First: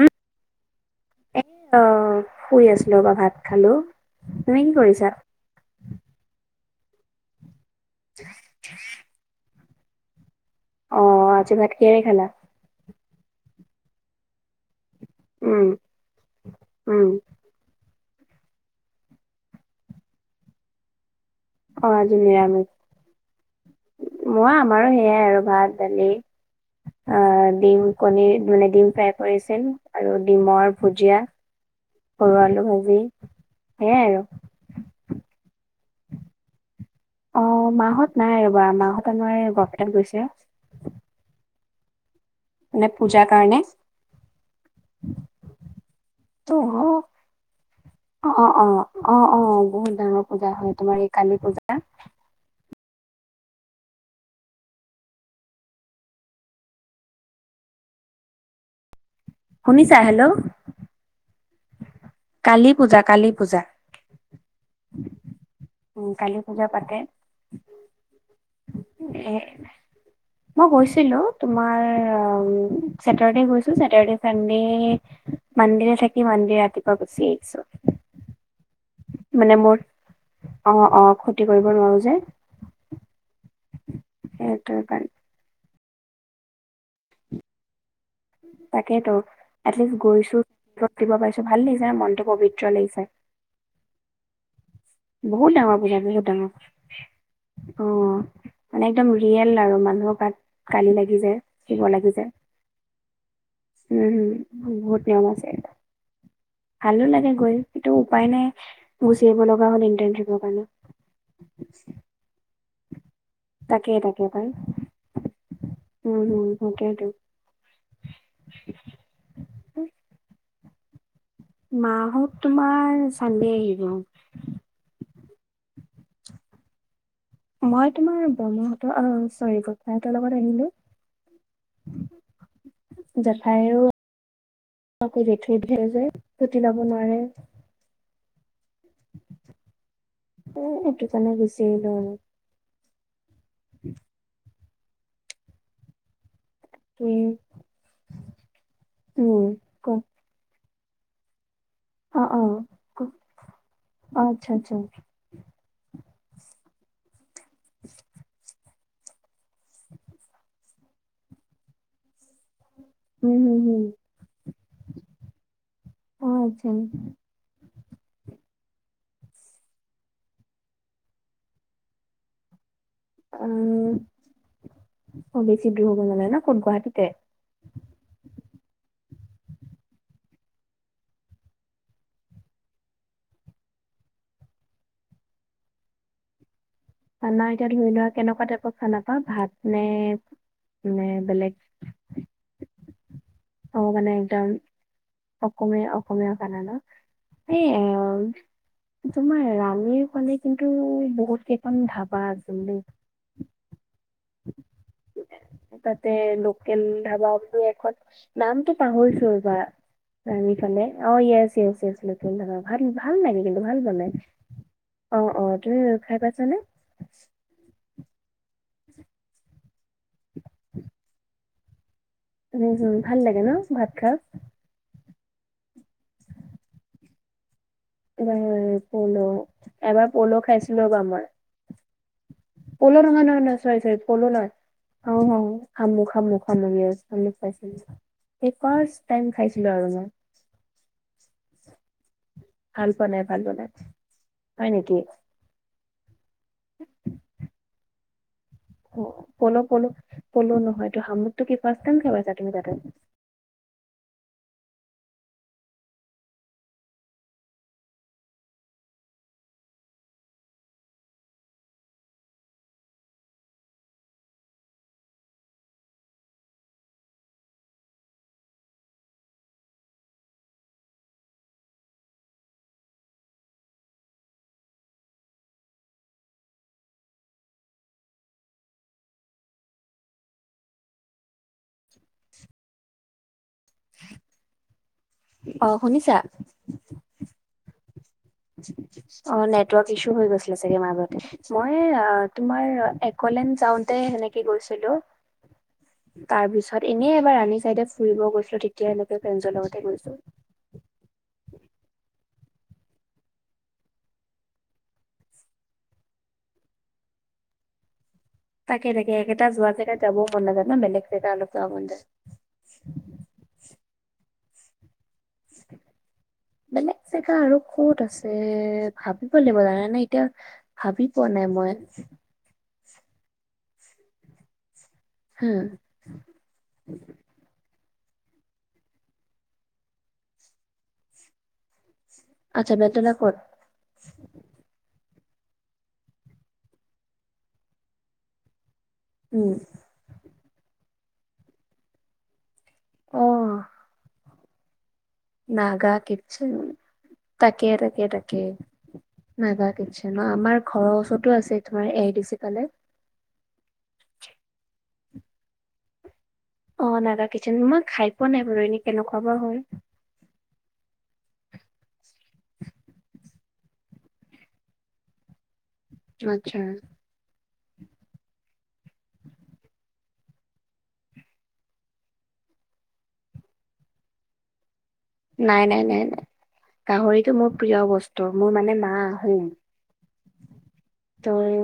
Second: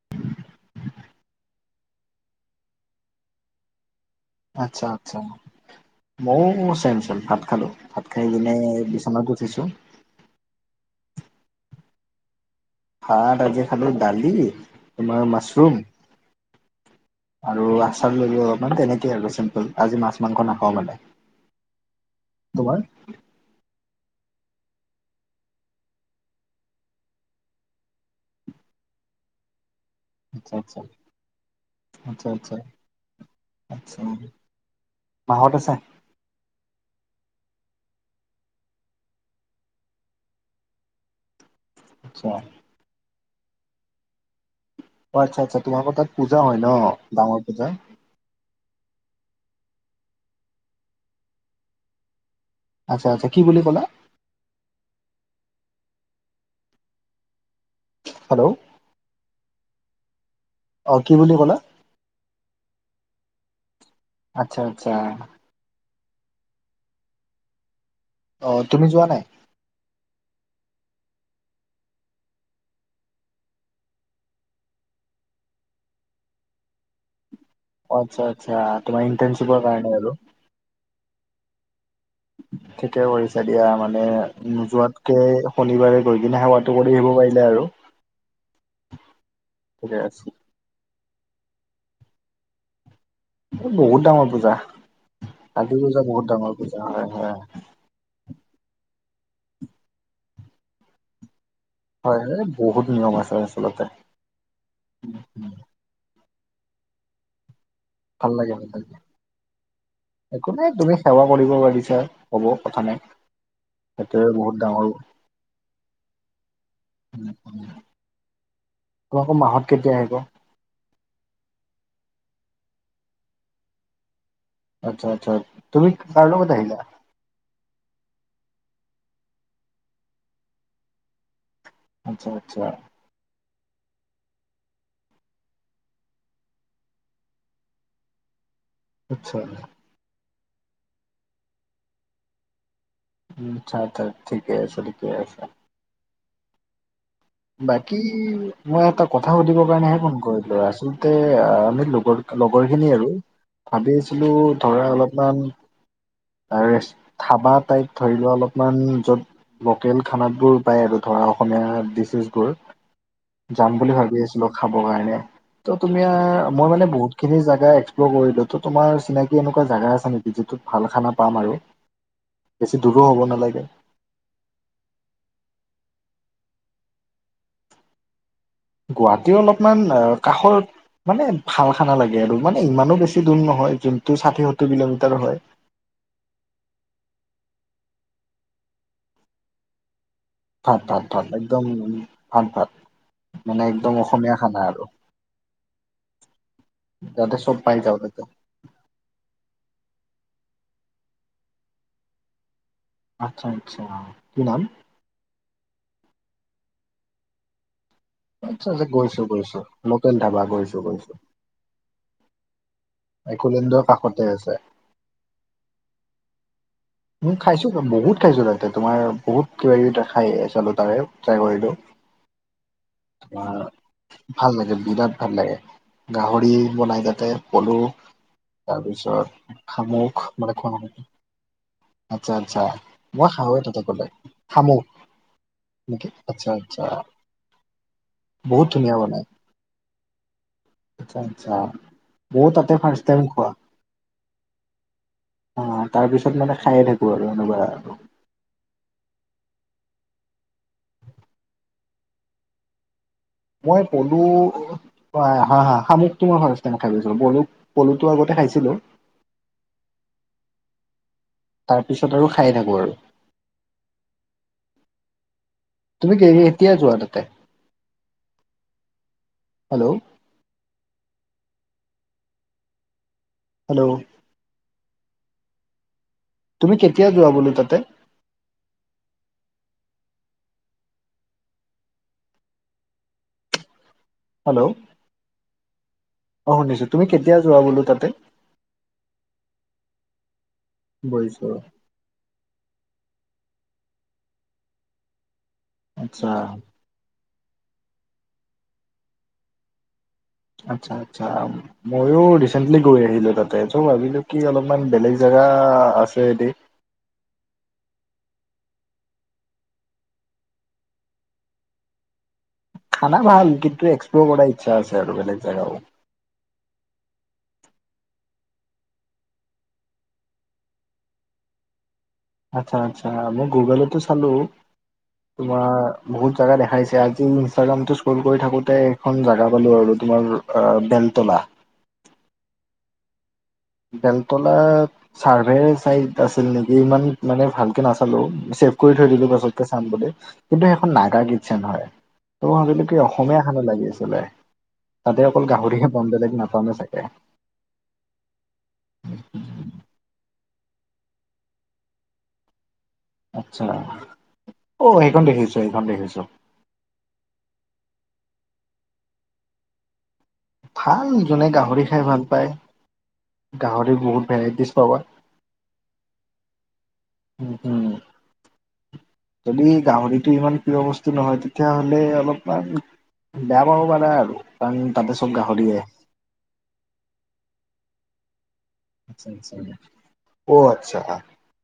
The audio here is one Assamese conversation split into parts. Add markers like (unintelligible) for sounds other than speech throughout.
উম, এ শুই আছিলোঁ ৰাব ভাত খালো। তুমি কি আচ্ছা, কৰিছা আচ্ছা। মইয়ো চেম-চেম ভাত খালোঁ। ভাত খাই কিনে বিচনাত উঠিছোঁ। অহ, আজি ভাত কিহেৰে খালা? ভাত আজি খালোঁ, দালি তোমাৰ উম মাছৰুম। উম আৰু আচাৰ ললোঁ অলপমান তেনেকে আৰু চিম্পুল আজি মাছ-মাংস নাখাওঁ মানে। অহ, আজি নিৰামিষ। তোমাৰ মই আমাৰো সেইয়াই আৰু ভাত দালি। অহ, ডিম কণী মানে ডিম ফাই কৰিছিল। আৰু আচ্ছা ডিমৰ আচ্ছা ভুজিয়া আচ্ছা সৰু আচ্ছা আলু ভাজি সেইয়াই আৰু। মাহঁত আছে? অহ, মাহঁত নাই ৰবা। মাহঁত আমাৰ বৰপেটাত গৈছে। আচ্ছা। মানে পূজাৰ কাৰণে। অহ, আচ্ছা, আচ্ছা। তোমালোকৰ তাত পূজা হয় ন' ডাঙৰ পূজা? অহ', অহ'। অহ', অহ'। বহুত ডাঙৰ পূজা হয় তোমাৰ এই কালি পূজা। আচ্ছা, আচ্ছ। কি বুলি কলা? হেল্ল'। শুনিছা, হেল্ল'। অহ, কি বুলি ক'লা? কালি পূজা, কালি পূজা। আচ্ছা, আচ্ছা। উম, কালি পূজা পাতে। অহ, তুমি যোৱা নাই? এ মই গৈছিলোঁ তোমাৰ চছেটাৰডে গৈছো, চেটাৰডে, চানডে। মান্দে দিনা থাকি মান্দে ৰাতিপুৱা গুচি আহিছোঁ। আচ্ছা, আচ্ছা। তোমাৰ ইণ্টাৰ্শিপৰ কাৰণে আৰু। অহ', অহ' ক্ষতি কৰিব নোৱাৰো যে। ঠিকে কৰিছে, দিয়া মানে সেইটো কাৰণে নোযোৱাতকে শনিবাৰে গৈ কিনে সেৱাটো কৰি আহিব পাৰিলে আৰু। তাকেই তো এটলিষ্ট ঠিকে আছে, গৈছো, (unintelligible) দিব পাৰিছোঁ ভাল লাগিছে ন' মনতটো পবিত্ৰ লাগিছে। বহুত ডাঙৰ পূজা, কালি পূজা বহুত ডাঙৰ পূজা হয়, হয়। অ, মানে একদম ৰিয়েল আৰু মানুহৰ গাত গালি লাগি যায়। শিৱ লাগি হয়, যায় এ, বহুত নিয়ম আছে। আচলতে উম, বহুত নিয়ম আছে। ভালো লাগে গৈ। সেইটো উপায় ভাল নাই লাগে ভাল লাগে। গুচি আহিব লগা হ'ল, ইন্টাৰনশ্বিপৰ একো কাৰণে। নাই তুমি সেৱা কৰিব পাৰিছা হ'ব কথা নাই। তাকে, তাকে সেইটোৱে পাই বহুত ডাঙৰ উম, হম সেইটোৱে। তোমালোকৰ মাহঁত কেতিয়া আহিব? মাহঁত তোমাৰ চানডে আহিব। আচ্ছা, আচ্ছা তুমি কাৰ লগত আহিলা? মই তোমাৰ বৰমাহতৰ চৰি, বৰটাহতৰ লগত আহিলো। আচ্ছা, আচ্ছা। জেঠাইও থৈ, থৈ যায়, ছুটি লব নোৱাৰে। আচ্ছা। এইটো কাৰণে গুচি আহিলো আৰু। উম, আচ্ছা, অচ্ছা ঠিকে আছে ঠিকে আছে। উম। বাকী মই এটা কথা সুধিব ক কাৰণেহে ফোন কৰিলোঁ, আচলতে আমি লগ, অ', অ', লগৰ খিনি ক আৰু অ', ভাবি আছিলো আচ্ছা, আচ্ছা, ধৰা উম, অলপ ইমান, ধাবা টাইপ ধৰি লোৱা অলপ মান য'ত লোকেল খানাবোৰ পায়, আৰু ধৰা অসমীয়া ডিচছবোৰ। হম, যাম হম, বুলি ভাবি আছিলো, খাব কাৰণে ত, তুমি অ', আচ্ছা। মই মানে বহুত খিনি জেগা এক্সপ্ল' কৰিলো তো, তোমাৰ চিনাকি এনেকুৱা জাগা আছে নেকি, যিটোত ভাল খানা পাম আৰু। বেছি দূৰো হব নালাগে। অ, বেচি দূৰ হব নালাগে ন, কত, গুৱাহাটীতে? গুৱাহাটীৰ অলপমান কাষৰ মানে ভাল খানা লাগে আৰু, মানে ইমানো বেছি দূৰ নহয়, যোনটো ষাঠি সত্তৰ কিলোমিটাৰ হয়। খানা এতিয়া ধৰি লোৱা, কেনেকুৱা টাইপৰ খানা পাওঁ ভাত নে ভাত, ভাত নে ভাত বেলেগ একদম ভাত, ভাত মানে একদম অসমীয়া খানা আৰু। অসমমীয়া, অসমীয়া খানা ন, যাতে চব এই পাই যাওঁ তাতে। তোমাৰ ৰাণীৰ ফালে কিন্তু বহুত কেইখনাম ধাবা আছিল দেই। আচ্ছা, আচ্ছা কি নাম? তাতে লোকেল ধাবা বুলি এখন আচ্ছা নামতটো আচ্ছা গৈছো পাহৰিছোঁ ৰবা, গৈছো লোকেল ধাবা গৈছো ৰানিফলে, গৈছো। অ, য়েছ, য়েছ ভাল লগে, কিন্তু একলেণ্ডৰ ভাল বনাই কাষতে আছে। অ, অ তুমি খাই পাইছানে? মই খাইছোঁ বহুত খাইছোঁ তাতে তোমাৰ বহুত কিবা কিবি এটা খাই চলো, তাৰে ট্ৰাই কৰিলোঁ। উম উম ভাল লাগে তোমাৰ ন ভাত খাই ভাল লাগে, বিৰাট ভাল লাগে। গাহৰি বনাই তাতে পলু এবাৰ পল' তাৰপিছত এবাৰ শামুক, পল' মানে খাইছিলো খোৱা ৰ'বা মই আচ্ছা আচ্ছা, পল' নহয় মই নহয় নহয় খাওঁৱে চৰি তাতে চৰি পালে, পল' নহয়। শামুক। অ অ', নেকি শামুক শামুক আচ্ছা শামুক, আচ্ছা ইয়েচ শামুক খাইছোঁ। এই বহুত ধুনীয়া ফাৰ্ষ্ট বনাই টাইম খাইছিলোঁ আৰু মই। আচ্ছা আচ্ছা, মইও তাতে ভাল পোৱা ফাৰ্ষ্ট নাই টাইম ভাল খোৱা। পোৱা নাই হয় নেকি? অ', তাৰ পিছত মানে খাইয়ে থাকোঁ আৰু এনেকুৱা আৰু অ', প'লু প'লু প'লু নহয় এইটো শামুকটো কি কোৱা, কেনেকা পাইছা তাতে? মই প'লু অ', হা হা শামুকটো নহয় নে (unintelligible) খাই গৈছিলো পলু পলুটো আগতে খাইছিলোঁ। তাৰ পিছত আৰু খাইয়ে থাকোং আৰু। তুমি কে কেতিয়া যোৱা তাতে? হেল্ল' হেল্ল' তুমি কেতিয়া যোৱা বলো তাতে? (inaudible) হেল্ল' অ শুনিছা? অ, শুনিছোঁ তুমি কেতিয়া যোৱা বোলো তাতে? অ', নেটৱৰ্ক ইছু হৈ গৈছিলে চাগে, বুজিছো মাজতে মই তোমাৰ একলেন যাওঁতে সেনেকে গৈছিলোঁ। আচ্ছা তাৰ পিছত এনেই এবাৰ ৰাণী চাইডে ফুৰিব গৈছিলোঁ তেতিয়া ফ্ৰেজৰ লগতে গৈছোঁ। আচ্ছা আচ্ছা। ময়ো ৰিচেন্টলি গৈ আহিলো তাতে, চ' ভাবিলো কি অলপমান বেলেগ জেগা আছে এইদি তাকে তাকে একেটা যোৱা জেগাত যাবও মন নাযায় ন', বেলেগ জেগা অলপ যাব মন যায়। খানা ভাল কিন্তু, এক্সপ্ল'ৰ কৰাৰ ইচ্ছা আছে আৰু বেলেগ জেগাও বেলেগ জেগা আৰু ক'ত আছে, ভাবিব লাগিব জানা নে এতিয়া। ভাবি পোৱা নাই মই। আচ্ছা আচ্ছা মই গুগ'লটো চালো হা তোমাৰ বহুত জোগা দেখাইছে আজি ইনষ্টাগ্ৰাম স্ক্ৰল কৰি থাকোঁতে, এখন জাগা পালো আৰু, তোমাৰ বেলতলা। আচ্ছা বেলতলা ক'ত? বেলতলা চাৰ্ভে চাইড আছিল নেকি, ইমান মানে ভালকে নাচালো। কৰি থৈ দিলো। উম পিছতকে চাম বুলি কিন্তু, সেইখন নাগাৰ কিটচেন হয়। ত আজিলৈক কি অ অসমীয়া খানা লাগিছিলে, তাতে অকল নাগা গাহৰিহে পাম বেলেগ কিটচেন নাপামে চাগে। তাকে তাকে তাকে, নাগা কিটছেন ন' আমাৰ ঘৰৰ ওচৰটো আছে, তোমাৰ এ আই ডি চি ফালে। আচ্ছা, অ' সেইখন দেখিছোং সেইখন দেখিছোঁ। অ', নাগা কিটচেন মই খাই পোৱা নাই বাৰু এনেই কেনেকুৱা বা হয়। ভাল, যোনে গাহৰি খাই ভাল পায়। গাহৰি বহুত ভেৰাইটিজ পাবা। আচ্ছা। উম উম। যদি গাহৰিটো ইমান প্ৰিয় বস্তু নহয়, তেতিয়াহ'লে অলপমান বেয়া পাব পাৰা আৰু। কাৰণ তাতে চব নাই গাহৰিয়ে নাই নাই নাই, গাহৰিটো মোৰ প্ৰিয় বস্তু মোৰ মানে আহোম। অ', আচ্ছা। তই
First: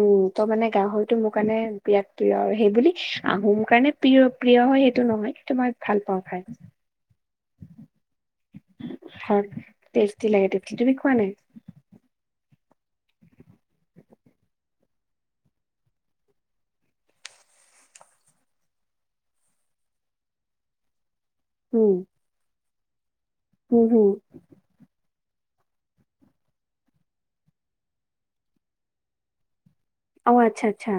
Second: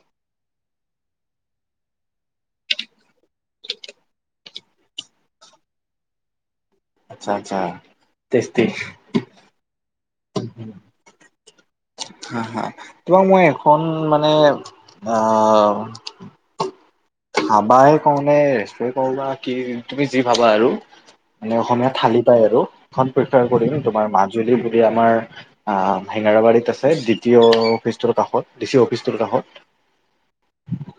উম ত' মানে গাহৰিটো মোৰ কাৰণে বিৰাট প্ৰিয়, আৰু সেইবুলি আহোম কাৰণে প্ৰিয় প্ৰিয় হয়, সেইটো নহয়, কিন্তু মই ভাল পাওঁ খাই আচ্ছা আচ্ছা, টেষ্টি। টেষ্টি লাগে, তুমি খোৱা নাই? হা হা, তোমাৰ মই এখন মানে, আহ ধাবাই কওঁনে (unintelligible) কবা কি তুমি যি ভাবা আৰ, মানে অসমীয়া উম থালি। ঠাই আৰু এখন প্ৰেফাৰ কৰিম, হুম হুম তোমাৰ মাজুলী বুলি আমাৰ হেঙেৰাবাৰীত আছে ডি টি অ অফচটোৰ কাষত, ডিচি অফিচটোৰ কাষত। অ', আচ্ছা আচ্ছা।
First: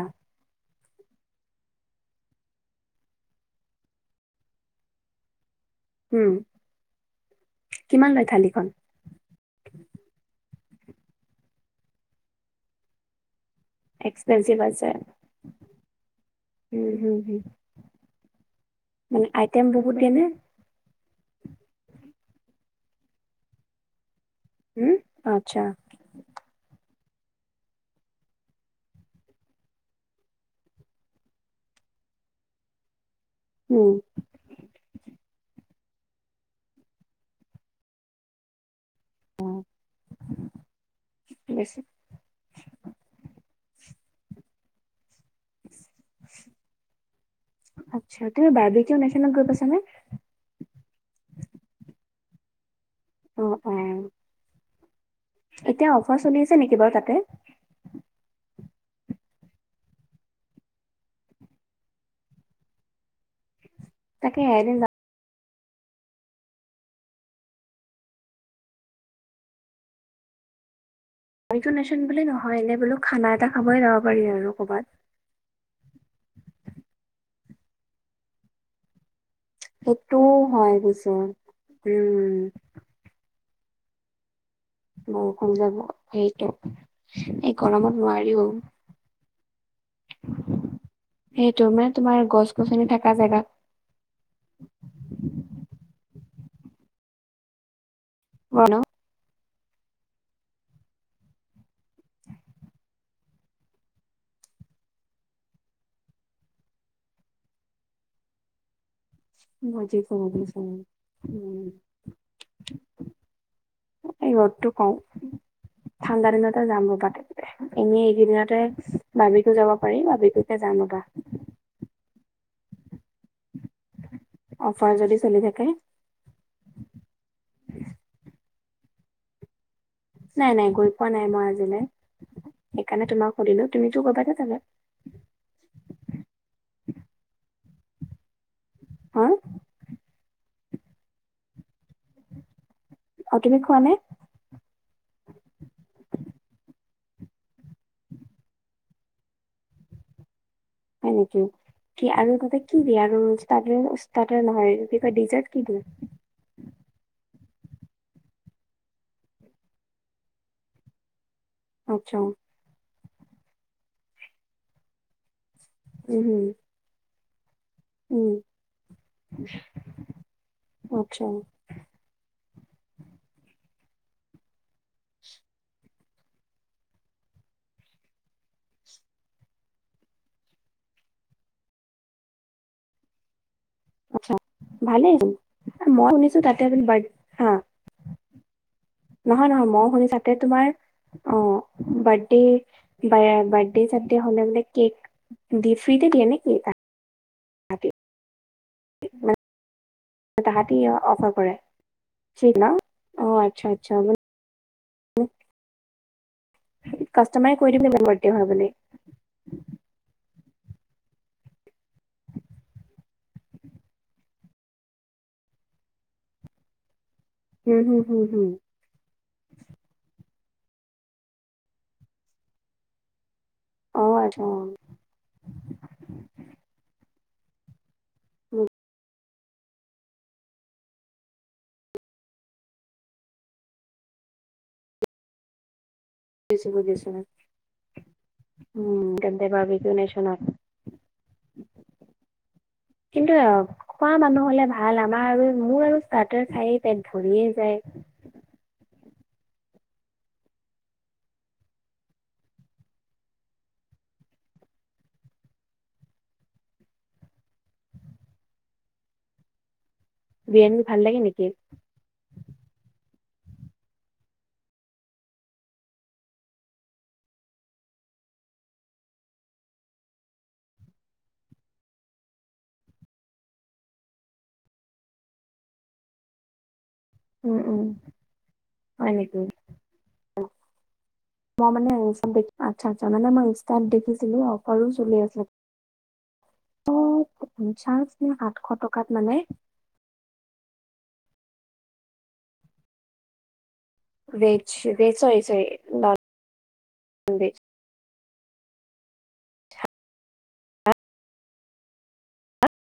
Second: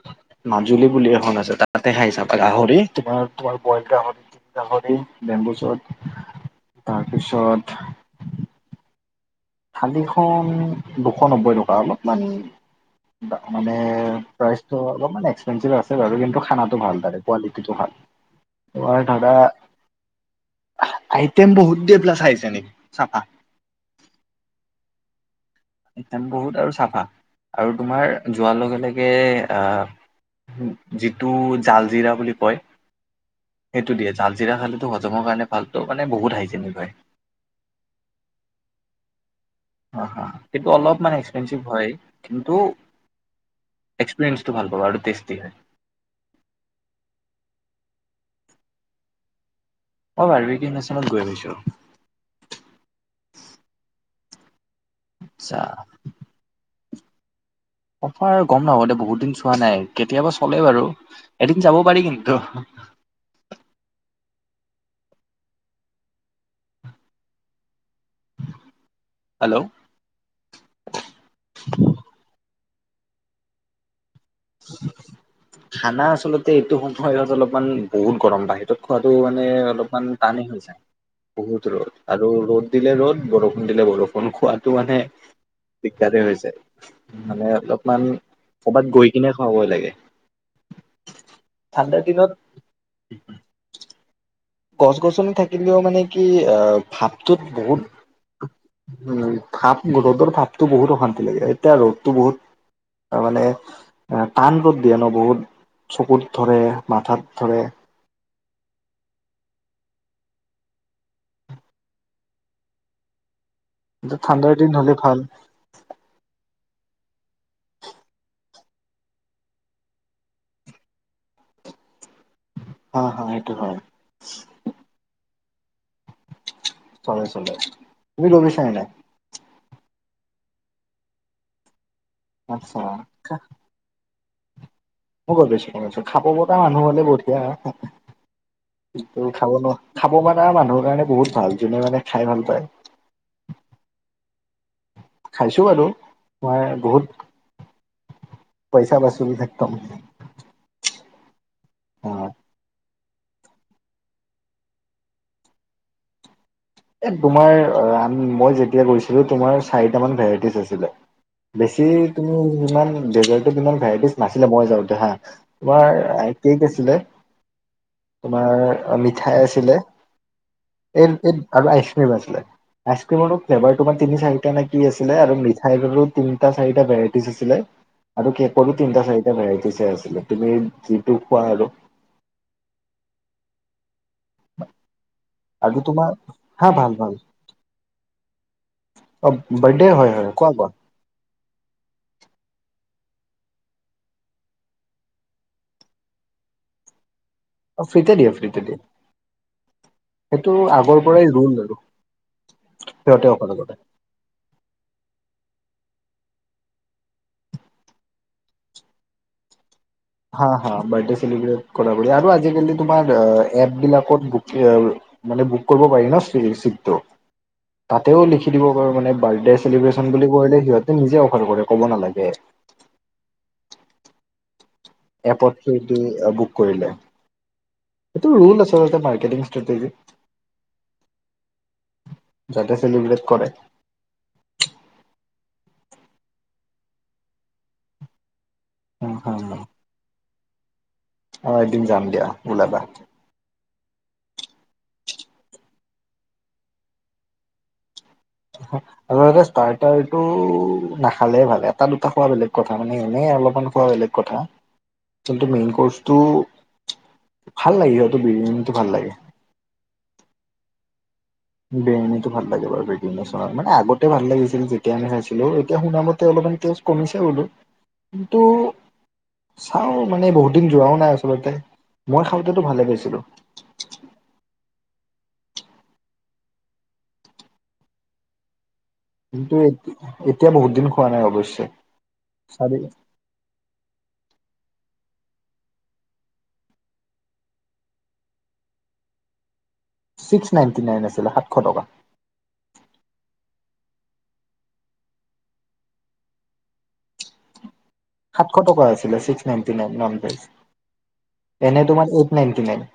মাজুলী বুলি। ছে তাতে, খাই চাবা, গাহৰি তোমাৰ তোমাৰ গাহৰি গাহৰিে বেম্বু চচ উম তাৰপিছত কিমান লয় থালিখন? খালিখন দুশ নব্বৈ টকা অলপ মানে, মানে এক্সপেঞ্চিভ প্ৰাইচটো, আছে অলপমান এক্সপেঞ্চিভ আছে বাৰু, কিন্তু খানাটো উম ভাল হুম তাৰে হুম। কোৱালিটিটো ভাল। তোমাৰ ধৰা (unintelligible) আইটেম বহুত (unintelligible) উম আচ্ছা। একদম বহুত আৰু চাফা। আৰু তোমাৰ যোৱাৰ লগে লগে আহ যিটো জাল জিৰা বুলি কয় উম, সেইটো দিয়ে। জাল জিৰা খালে হজমৰ কাৰণে ভালতো মানে বহুত হাইজেনিক হয়। অহ অহ সেইটো অলপ মানে এক্সপেনঞ্চিভ বেছি হয়। কিন্তু এক্সপৰিয়েসটো ভাল পাবা আৰু টেষ্টি হয়। আচ্চা তুমি বাৰ্বি কিয় নেশ্যনেল গ্ৰুপ পাইছা নে? অ বাৰ্বি কিয় নেশ্যনেলত গৈ পাইছো। অ অ। আচ্ছা এতিয়া অফাৰ চলি আছে নেকি বাৰু তাতে? অফাৰ আৰু গম নাপাব দে বহুত দিন চোৱা নাই। কেতিয়াবা চলে বাৰু। এদিন যাব পাৰি কিন্তু। তাকে এদিন যা হেল্ল। (unintelligible) বুলি নহয় এনে বোলো খানা এটা খাবই যাব পাৰি আৰু। ক'ৰবাত। (unintelligible) খানা আচলতে এইটো সময় অলপমান বহুত গৰম বাহিৰত খোৱাতটো মানে অলপমান সেইটোও টানে হৈ হয় যায়, পিছে। বহুত ৰ'দ। আৰু উম, ৰ'দ দিলে ৰ'দ বৰষুণ দিলে বৰষুণ খোৱা টো মানে বৰষুণ যাব দিগদাৰে সেইটো হৈছে। মানে এই গৰমত অলপমান নোৱাৰিও। কৰ'বাত গৈ (unintelligible) সেইটো মানে ঠাণ্ডা তোমাৰ দিনত গছ গছনি থকা জেগাত গছ-গছনি থাকিলেও মানে কি অ ভাৱটোত বহুত ন? উম ভাপ ৰ'দৰ ভাপতটো বহুত অশান্তি লাগে। এতিয়া ৰ'দটো বহুত তাৰ মানে টান ৰ'দ দিয়ে ন বহুত। চকুত ধৰে, মাথাত ধৰে, (unintelligible) উম কিন্তু ঠাণ্ডাৰ দিন হলে ভাল (unintelligible) ঠাণ্ডা দিনতে যাম (unintelligible) এনেই এইকেইদিনতে বৰ্বিকিউ যাব পাৰি বৰ্বিকিতে যাম ৰ'বা। হ হ এইটো হয়। অফাৰ যদি চলি থাকে। চলে চলে তুমি গৈ পাইছা নে নাই? নাই নাই গৈ পোৱা নাই মই আজিলৈ, আচ্ছা সেইকাৰণে তোমাক সুধিলো। তুমিটো (unintelligible) মই গৈছো গৈছো (unintelligible) খাব মানে মানুহৰ হা কাৰণে বহুত ভাল। যোনে মানে খাই ভাল পায়। অ তুমি খোৱা নাই? খাইছোঁ বাৰু মই বহুত পইচা (unintelligible) হয় নেকি। অ কি আৰু তাতে কি আৰু ষ্টেতাৰ-ষ্টেতাৰ নহয় কয় ডিজাৰ্ট কি কি? এ তোমাৰ আ মই যেতিয়া গৈছিলো তোমাৰ চাৰিটা মান ভেৰাইটিজ আছিলে। বেছি আচ্ছা, তুমি ইমান ডেজাৰ্টত ইমান ভেৰাইটিজ নাছিলে মই যাওঁতে হা। তোমাৰ উম হুম, কেক আছিলে উম তোমাৰ মিঠাই আছিলে, এই আচ্ছা এই আৰু আইচক্ৰীম আছিলে। আইচক্ৰীমৰ ফ্লেভাৰাৰ তিনি চাৰিটা নে কি আছিলে। আৰু মিঠাইৰো তিনিটা চাৰি ভেৰাইটি আছিলে। আৰু কেকো তিনিটা-চাৰিটা ভেৰাইটিচ আছিলে। তুমি যিটো খোৱা আৰু। আচ্চা ভালেই আৰু চুন। মই তোমাৰ শুনিছো তাতে হা আ ভাল বাৰ্থ ভাল হা অ নহয় নহয় বাৰ্থডে মই হয় শুনিছা হয় কোৱা কোৱা তোমাৰ অ বাৰ্থডে, বাৰ্থডে-চাৰ্দে হ'লে বোলে কেক দিয়ে। ফ্ৰীতে দিয়ে নেকি? অ তাহাঁতি ফ্ৰী তে দিয়া, ফ্ৰী তে দিয়ে। মানে সেইটো তাহাঁতি আগৰ অফাৰ পৰাই কৰে ৰুল আৰু ফ্ৰীত ন অ বাৰ্দেসকলৰ আচ্ছা লগত। আচ্ছা মানে কাষ্টমাৰে কৈ দিম জ মৰ (unintelligible) দ হয় বুলি। হা হা, বাৰ্থডে চেলিব্ৰেট কৰা আৰু আজিকালি তোমাৰ এপ বিলাকত ব মানে বুক কৰিব পাৰি ন, চিটটো। উম হুম তাতেও হুম হুম লিখি দিব পাৰে মানে, বাৰ্থডে চেলিব্ৰেচন বুলি ক'লে সিহঁতে নিজে অফাৰ কৰে, ক'ব নালাগে। অ', আচছা অ'। এপ দি বুক কৰিলে। এইটো ৰল আছে, মাৰ্কেটিংষ্ট স্ত্ৰেতেযি। (unintelligible) যাতে চেলি ব্ৰেট কৰে। বুজিছোঁ বুজিছোঁ ন', উম, কে ভাবি ক নছ ন? (unintelligible) অ', এদিন যাম দিয়া ওলাবা। কিন্তু, খোৱা মানুহ হ'লে ভাল আমাৰ আৰু, মোৰ আৰু ষ্টাৰ্টাৰ খায়ে পেট ভৰিয়ে যায়। হয়। আচলতে ষ্টাৰ্টাৰ টো নাখালে ভাল, এটা দুটা খোৱা বেলেগ কথা, মানে এনেই অলপমান খোৱা বেলেগ। কথা কিন্তু, মেইন কৰ্চটো ভাল লাগে, সিহঁত বিৰীয়ানীটো ভাল লাগে। বিৰীয়ানীটো ভাল লাগে নেকি? বিৰিয়ানী ভাল লাগে বাৰু মানে আগতে ভাল লাগিছিল, যেতিয়া আমি খাইছিলোঁ, এতি শুনাামতে অলপমান কমিছে বোলো। কিন্তু, চাওঁ, মানে বহুত দিন যোৱাও নাই আচলতে, মই খাওঁতেটো ভালে পাইছিলোঁ। উম উম, হয় নেকি কিন্তু, এতি এতিয়া বহুত দিন খোৱা নাই মই অৱশ্যে, মানে ইনষ্টাত দেখি আচ্ছা চাৰি আচ্ছা মানে মই ইনষ্টাট দেখিছিলোঁ, অফাৰো চলি আছিল। পঞ্চাশ নে আাতশ টকাত মানে ছিক্স নাইনটি নাইন আছিলে সাতশ টকা। ভেজ ভেজ চছেজ (inaudible) সাতশ টকা আছিলে ছিক্স নাইনটি নাইন, এনে ভেজ এনে তোমাৰ এইট নাইনটি নাইন।